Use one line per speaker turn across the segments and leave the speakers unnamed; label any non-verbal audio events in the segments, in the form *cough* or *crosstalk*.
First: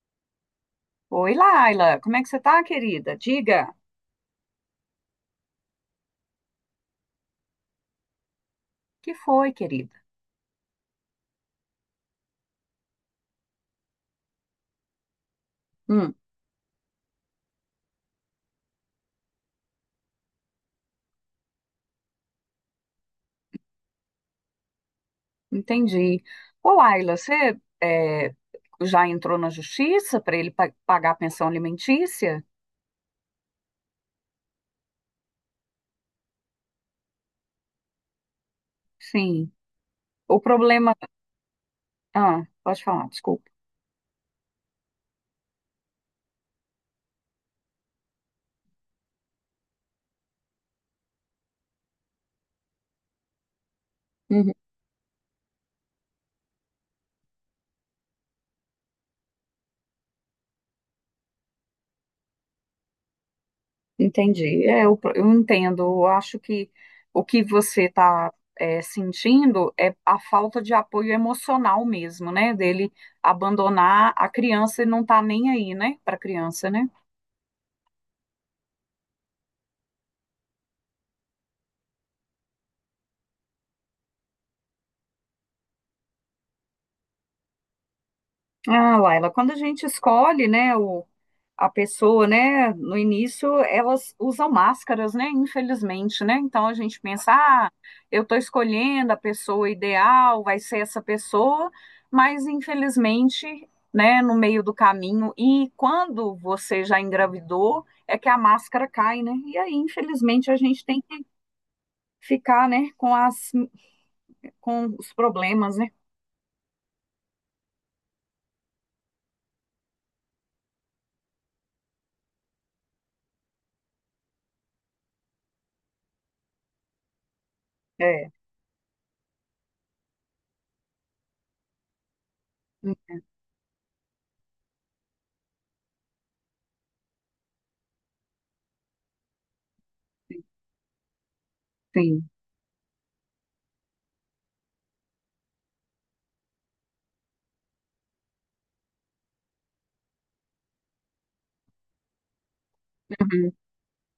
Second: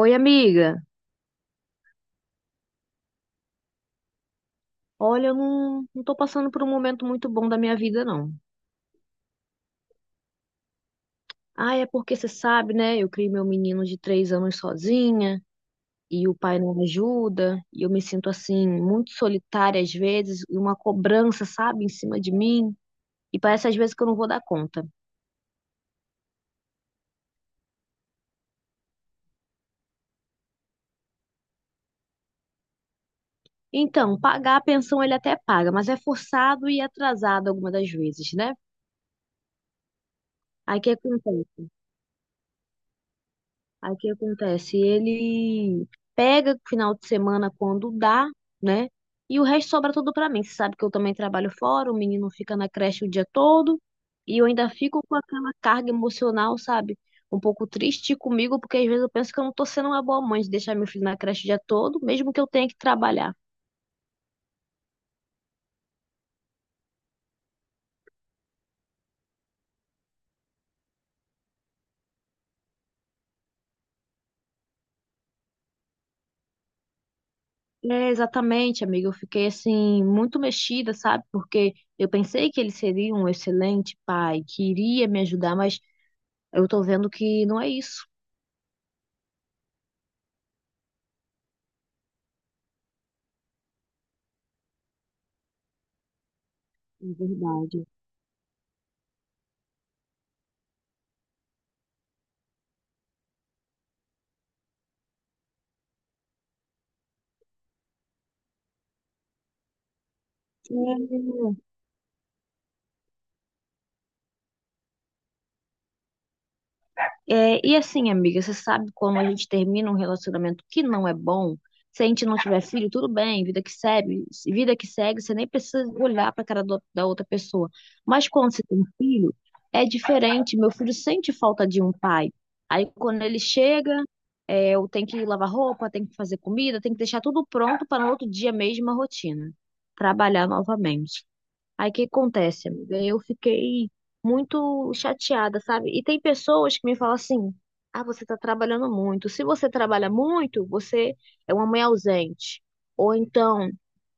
Oi, amiga.
Oi, Laila, como é que você tá, querida? Diga,
Olha, eu não tô passando por um momento muito bom da minha vida, não.
que foi, querida?
Ah, é porque você sabe, né? Eu criei meu menino de 3 anos sozinha
Hum,
e o pai não ajuda. E eu me sinto, assim, muito solitária às vezes e uma cobrança, sabe, em cima de mim. E parece às vezes que eu não vou dar conta.
entendi. Ô, Laila, já entrou na justiça para ele pagar a pensão alimentícia?
Então, pagar a pensão ele até paga, mas é forçado e atrasado algumas das vezes, né?
Sim. O
Aí o que
problema.
acontece?
Ah, pode falar, desculpa.
Aí o que acontece? Ele pega o final de semana quando dá, né? E o resto sobra tudo pra mim. Você sabe que eu também trabalho fora, o menino fica na creche o dia todo e eu
Uhum,
ainda fico com aquela carga emocional, sabe? Um pouco triste comigo, porque às vezes eu penso que eu não tô sendo uma boa mãe de deixar meu filho na creche o dia todo, mesmo que eu tenha que trabalhar.
entendi. Eu entendo. Eu acho que o que você está sentindo é a falta de apoio emocional mesmo, né? Dele abandonar a criança e não tá nem aí, né? Para a criança, né?
É, exatamente, amiga. Eu fiquei assim muito mexida, sabe? Porque eu pensei que ele seria um excelente pai, que iria me ajudar, mas eu tô vendo que não é isso.
Ah, Laila, quando a gente escolhe, né, a pessoa, né, no início elas usam máscaras, né, infelizmente, né, então a gente
É
pensa, ah,
verdade.
eu estou escolhendo a pessoa ideal, vai ser essa pessoa, mas infelizmente, né, no meio do caminho e quando você já engravidou, é que a máscara cai, né, e aí infelizmente a gente tem que ficar, né, com as, com os problemas, né,
E assim, amiga, você sabe, quando a gente termina um relacionamento que não é bom, se a gente não tiver filho, tudo bem, vida que segue, você nem precisa olhar para a cara da outra pessoa. Mas
é,
quando você tem filho, é diferente. Meu filho sente falta de um pai. Aí quando ele chega, eu tenho que lavar roupa, tenho que fazer comida, tenho que deixar tudo pronto para no outro dia mesmo a rotina. Trabalhar novamente. Aí o que
sim,
acontece, amiga? Eu fiquei muito chateada, sabe? E tem pessoas que me falam assim: ah, você tá trabalhando muito. Se você trabalha muito, você é uma mãe ausente. Ou
uhum,
então,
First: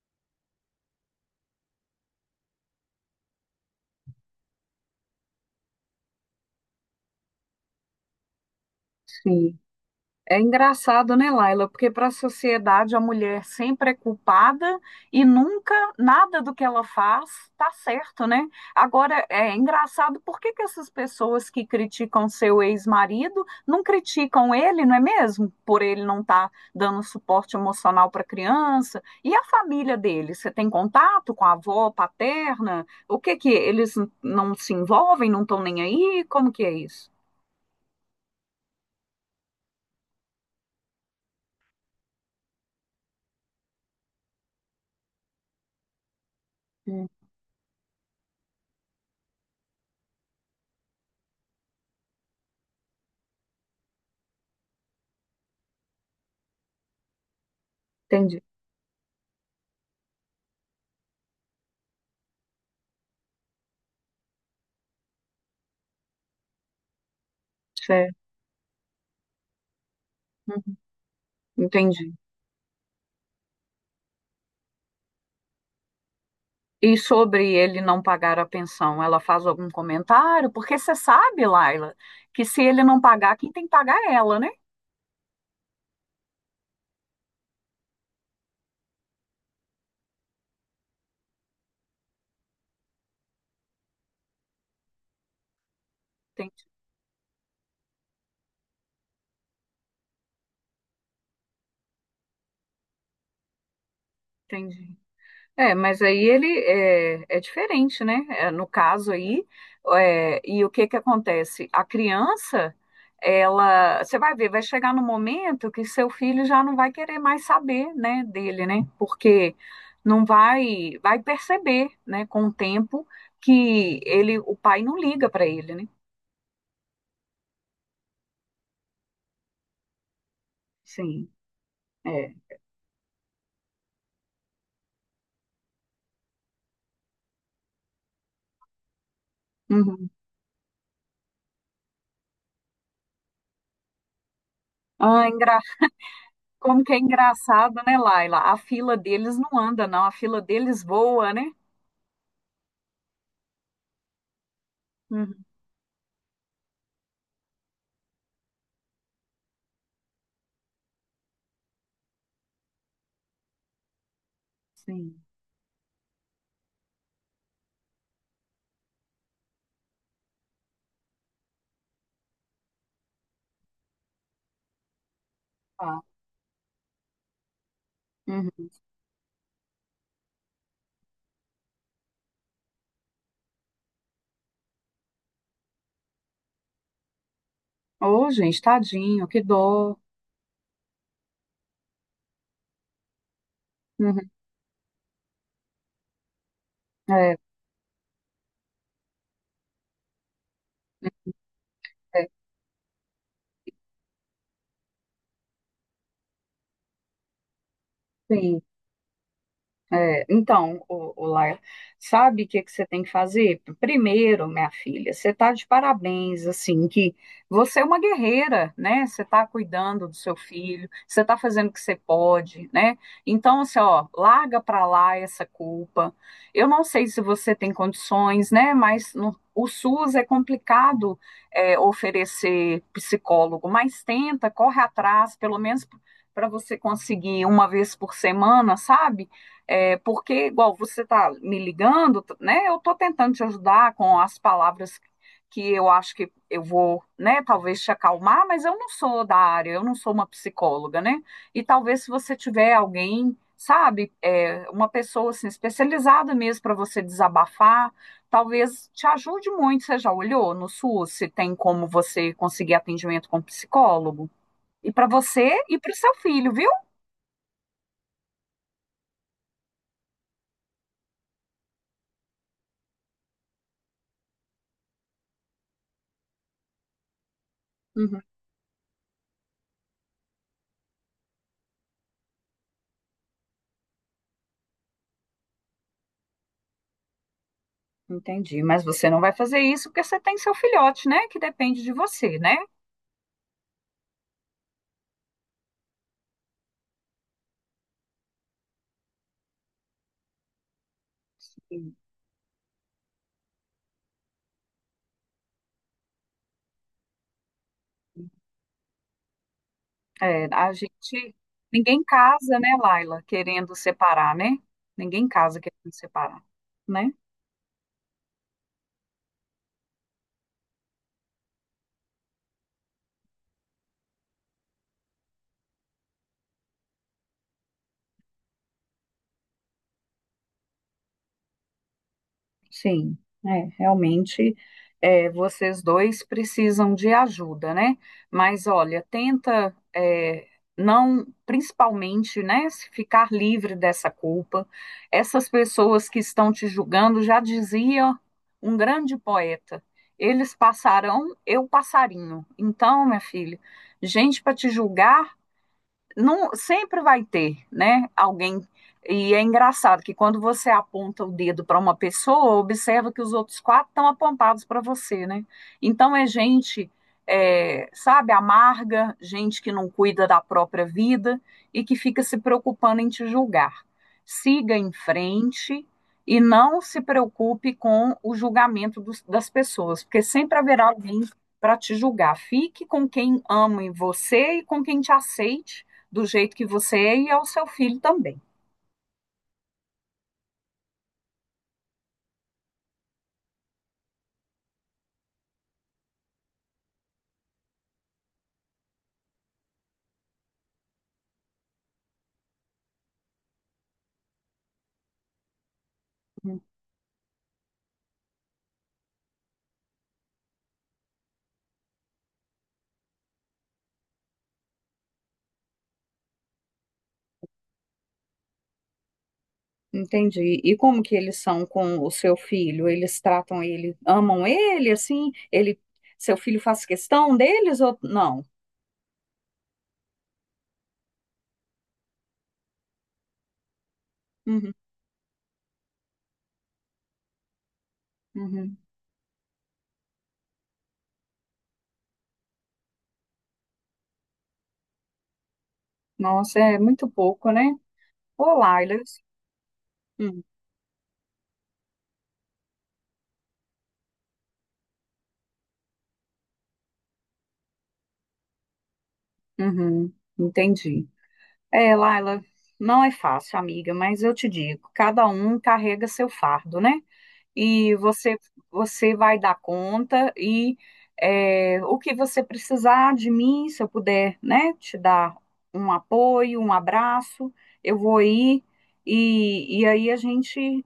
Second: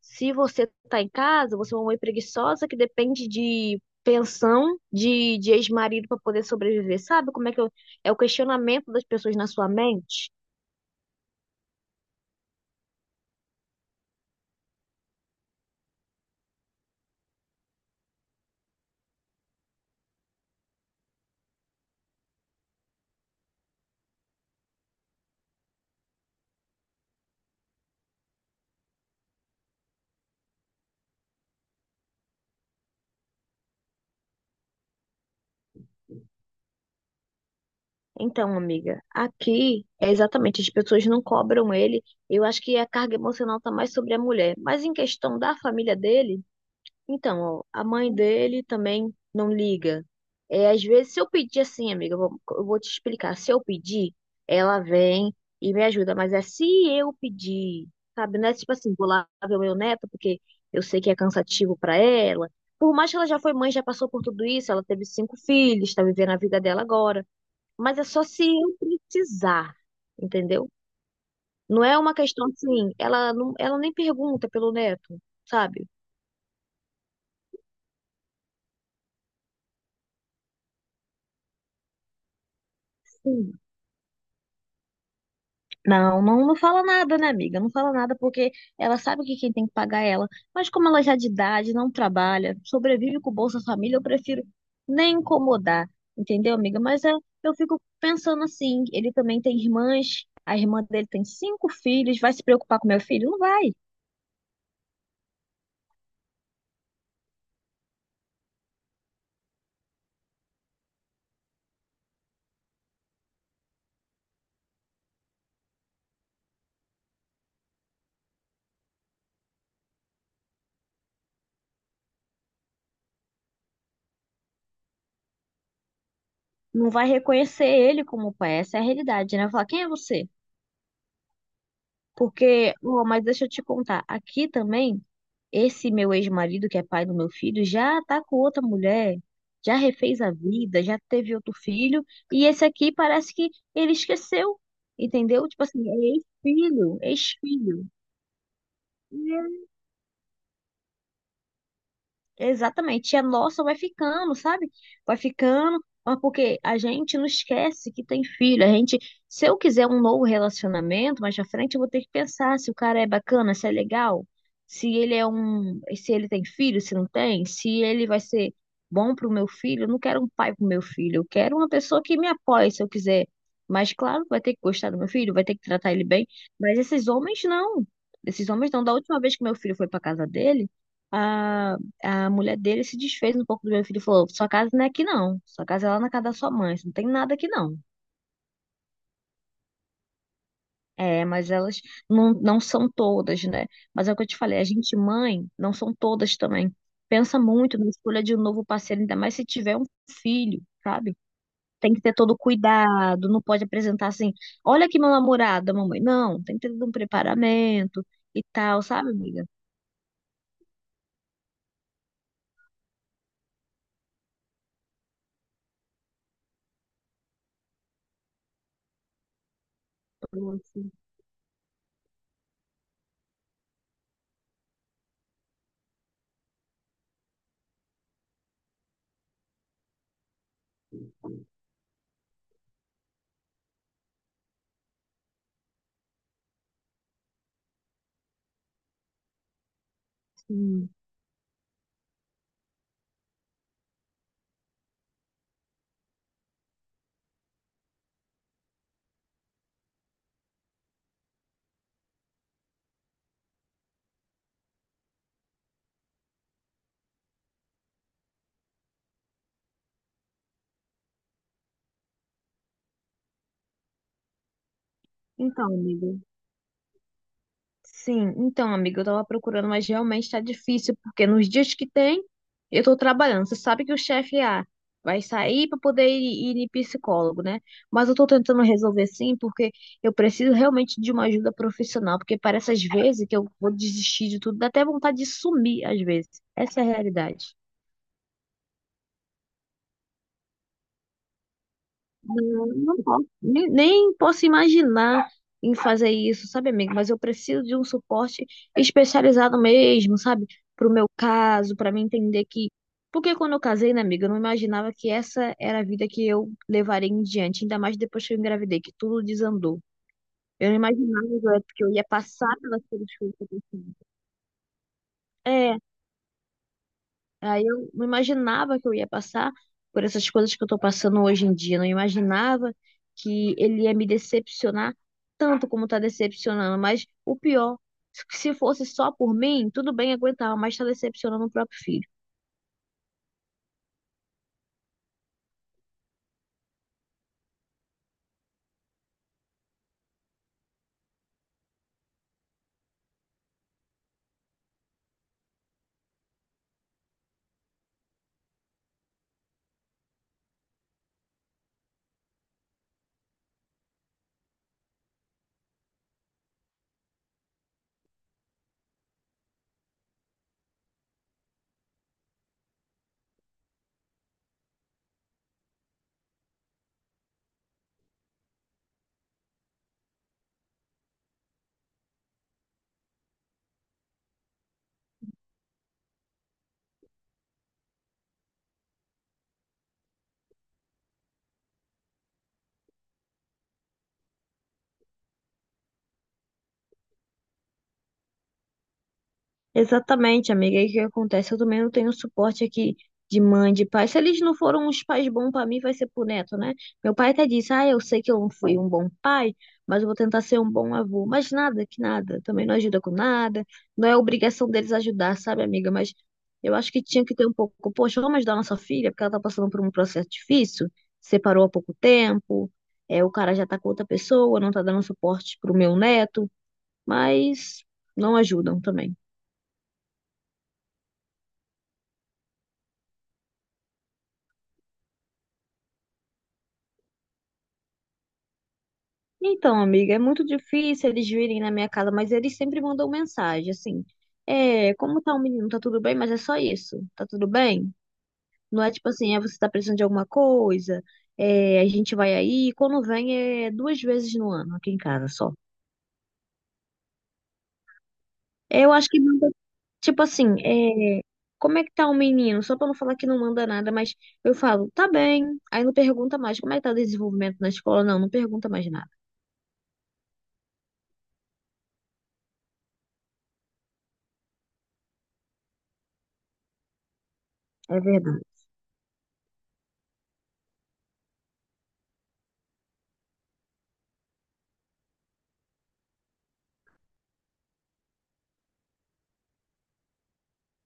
se você tá em casa, você é uma mãe preguiçosa que depende de pensão de ex-marido para poder sobreviver. Sabe como é que eu- É o questionamento das pessoas na
sim.
sua mente?
É engraçado, né, Laila? Porque para a sociedade a mulher sempre é culpada e nunca nada do que ela faz tá certo, né? Agora é engraçado por que que essas pessoas que criticam seu ex-marido não criticam ele, não é mesmo? Por ele não estar dando suporte emocional para a criança. E a família dele? Você tem contato com a avó paterna? O que que eles não se envolvem, não estão nem aí? Como que é isso?
Então, amiga, aqui é exatamente, as pessoas não cobram ele. Eu acho que a carga emocional tá mais sobre a mulher. Mas em questão da família dele,
Hum,
então, ó, a mãe dele também não liga. É, às vezes, se eu pedir assim, amiga, eu vou te explicar. Se eu pedir, ela vem e me ajuda. Mas é se eu pedir, sabe?
entendi.
Não é tipo assim, vou lá ver o meu neto, porque eu sei que é cansativo para ela. Por mais que ela já foi mãe, já passou por tudo isso, ela teve 5 filhos, tá vivendo a vida dela agora. Mas é
É,
só se eu precisar, entendeu?
uhum,
Não é
entendi.
uma questão assim, ela nem pergunta pelo neto, sabe?
E sobre ele não pagar a pensão, ela faz algum comentário? Porque você sabe, Laila, que se ele não pagar, quem
Sim.
tem que pagar é ela, né?
Não, não fala nada, né, amiga? Não fala nada porque ela sabe que quem tem que pagar é ela. Mas como ela já é de idade, não trabalha, sobrevive com o Bolsa Família, eu prefiro nem incomodar, entendeu,
Entendi.
amiga? Mas é, eu fico pensando assim, ele também tem irmãs, a irmã dele tem 5 filhos, vai se preocupar com meu filho? Não vai.
Entendi. É, mas aí é diferente, né? É, no caso aí, é, e o que que acontece? A criança, ela, você vai ver, vai chegar no momento que seu filho já não vai querer mais saber, né, dele, né? Porque não vai, vai perceber, né, com o tempo que ele, o pai não liga para ele, né?
Não vai reconhecer ele como pai. Essa é a realidade, né? Vai falar, quem é você?
Sim, é.
Porque, ó, mas deixa eu te contar, aqui também, esse meu ex-marido, que é pai do meu filho, já tá com outra mulher, já
Uhum.
refez a vida, já teve outro filho, e esse aqui parece que ele esqueceu,
Ah,
entendeu?
engra...
Tipo assim, é
Como que é
ex-filho,
engraçado,
ex-filho.
né, Laila? A fila deles não anda, não. A fila deles voa, né?
Exatamente. E a nossa vai ficando, sabe? Vai
Uhum.
ficando, mas porque a gente não esquece que tem filho. A gente, se eu quiser um novo relacionamento, mais pra frente eu vou ter que pensar se o cara é bacana, se é legal,
Sim.
se ele tem filho, se não tem, se ele vai ser bom pro meu filho. Eu não quero um pai pro meu filho, eu quero uma pessoa que me apoie se eu quiser. Mas claro, vai ter que gostar do meu filho, vai ter que tratar
Ah,
ele bem. Mas esses homens não. Esses
uhum.
homens não. Da última vez que meu filho foi pra casa dele, a a mulher dele se desfez um pouco do meu filho e falou: Sua casa não é aqui, não. Sua casa é lá na casa da sua mãe. Isso. Não tem nada aqui, não.
Ô, gente, tadinho, que dó.
É, mas elas não são todas, né? Mas é o que eu
Uhum.
te falei: a gente, mãe, não são todas também.
É,
Pensa muito na escolha de um novo parceiro, ainda mais se tiver um filho, sabe?
é,
Tem que ter
é.
todo o cuidado, não pode apresentar assim: Olha aqui meu namorado, mamãe. Não, tem que ter todo um preparamento e
Sim.
tal, sabe, amiga?
É, então, o Laia, sabe o que que você tem que fazer? Primeiro, minha filha, você está de parabéns, assim, que você é uma guerreira, né? Você está cuidando do seu
Então,
filho,
assim,
você está fazendo o que você pode, né? Então, assim, ó, larga para lá essa culpa. Eu não sei se você tem condições, né? Mas o SUS é complicado oferecer psicólogo, mas tenta, corre atrás, pelo menos para você conseguir uma vez por semana, sabe? É, porque, igual você está me ligando, né? Eu estou tentando te ajudar com as palavras que eu acho que eu vou, né? Talvez te acalmar, mas eu não sou da área, eu não sou uma psicóloga, né? E talvez se você tiver alguém, sabe, é, uma pessoa assim, especializada mesmo para você desabafar, talvez te ajude muito. Você já olhou no SUS se tem como você conseguir atendimento com psicólogo? E para você
então,
e para o
amiga.
seu filho, viu?
Sim, então, amiga, eu tava procurando, mas realmente tá difícil, porque nos dias que tem, eu tô trabalhando. Você sabe que o chefe a vai sair para poder ir em psicólogo, né? Mas eu
Uhum.
tô tentando resolver, sim, porque eu preciso realmente de uma ajuda profissional, porque parece às vezes que eu vou desistir de tudo, dá até vontade de sumir às vezes. Essa é a realidade.
Entendi, mas você não vai fazer isso porque você tem seu filhote, né? Que depende de você, né?
Não, não posso, nem posso imaginar em fazer isso, sabe, amigo? Mas eu preciso de um suporte especializado mesmo, sabe? Pro meu caso, para mim entender que. Porque quando eu casei, né, amiga, eu não imaginava que essa era a vida que eu levaria em diante, ainda mais depois que eu engravidei, que tudo desandou.
É,
Eu
a
não imaginava,
gente,
Zé, que eu
ninguém
ia passar
casa, né,
pelas coisas
Laila,
que eu tô
querendo
passando.
separar, né? Ninguém casa querendo separar, né?
Aí eu não imaginava que eu ia passar por essas coisas que eu tô passando hoje em dia. Não imaginava que ele ia me decepcionar tanto como tá decepcionando. Mas o pior, se fosse só por mim, tudo bem, aguentava, mas tá decepcionando o próprio filho.
Sim, é, realmente é, vocês dois precisam de ajuda, né? Mas olha, tenta é, não, principalmente, né, se ficar livre dessa culpa. Essas pessoas que estão te julgando já dizia um grande poeta: eles passarão, eu passarinho. Então, minha filha, gente para te julgar não, sempre vai ter, né? Alguém. E é engraçado que quando você aponta o dedo para uma pessoa, observa que os outros quatro estão apontados para você, né? Então é gente, é, sabe, amarga, gente que não cuida da própria vida e que fica se preocupando em te julgar. Siga em frente e não se preocupe com o julgamento das pessoas, porque sempre haverá alguém para te julgar. Fique com quem ama em você e com quem te aceite do jeito que você é e ao seu filho também.
Exatamente, amiga. E o que acontece? Eu também não tenho suporte aqui de mãe, de pai. Se eles não foram uns pais bons pra mim, vai ser pro neto, né? Meu pai até disse: Ah, eu sei que eu não fui um bom pai, mas eu vou tentar ser um bom avô. Mas nada, que nada. Também não ajuda com nada. Não é obrigação deles ajudar, sabe, amiga? Mas eu acho que tinha que ter um pouco. Poxa, vamos ajudar a nossa filha, porque ela tá passando por um processo difícil, separou há pouco tempo, é, o cara já tá com outra pessoa, não tá dando suporte pro meu neto, mas não ajudam também.
Entendi. E como que eles são com o seu filho? Eles tratam ele, amam ele, assim? Ele, seu filho faz questão deles ou não?
Então, amiga, é muito difícil eles virem na minha casa, mas eles sempre mandam mensagem, assim.
Uhum,
É, como tá o menino? Tá tudo bem? Mas é só isso. Tá tudo bem?
uhum.
Não é tipo assim, é, você tá precisando de alguma coisa, é, a gente vai aí. Quando vem é 2 vezes no ano aqui em casa só.
Nossa, é muito pouco, né? Ô,
Eu
Laila.
acho que manda, tipo
Uhum.
assim, é, como é que tá o menino? Só pra não falar que não manda nada, mas eu falo, tá bem. Aí não pergunta mais, como é que tá o desenvolvimento na escola? Não pergunta mais nada.
Uhum, entendi. É, Laila, não é fácil, amiga, mas eu te digo, cada um carrega seu fardo, né? e
É
você
verdade.
você vai dar conta e é, o que você precisar de mim, se eu puder, né, te dar um apoio, um abraço, eu vou ir e aí a gente,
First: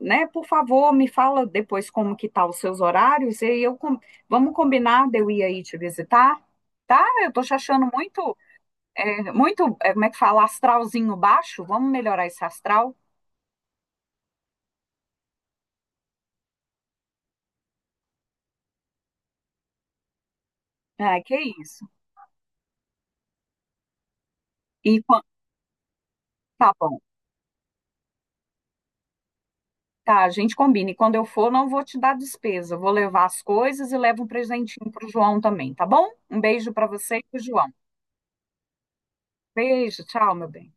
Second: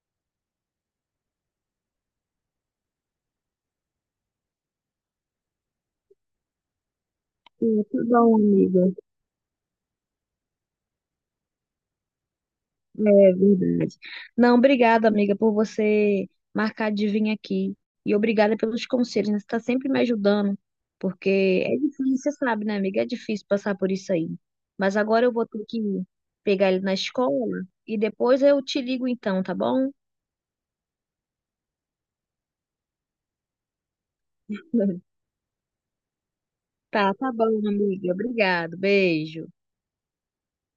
né, por favor, me fala depois como que tá os seus horários e eu vamos combinar de eu ir aí te visitar, tá? Eu tô te
Sim,
achando
tá bom, amiga.
muito, é, como é que fala, astralzinho baixo, vamos melhorar esse astral?
É verdade. Não, obrigada, amiga, por você marcar de vir aqui. E obrigada pelos conselhos, né? Você está sempre me ajudando,
Ah, que
porque é
isso.
difícil, você sabe, né, amiga? É difícil passar por isso aí.
E
Mas
quan-
agora eu vou ter que
tá
pegar ele na
bom.
escola e depois eu te ligo então, tá bom?
Tá, a gente combina. E quando eu for, não vou te dar despesa. Vou levar as coisas e levo um presentinho
*laughs*
pro João também, tá bom? Um beijo para
Tá,
você e
tá
pro
bom,
João.
amiga. Obrigado. Beijo.
Beijo, tchau, meu bem.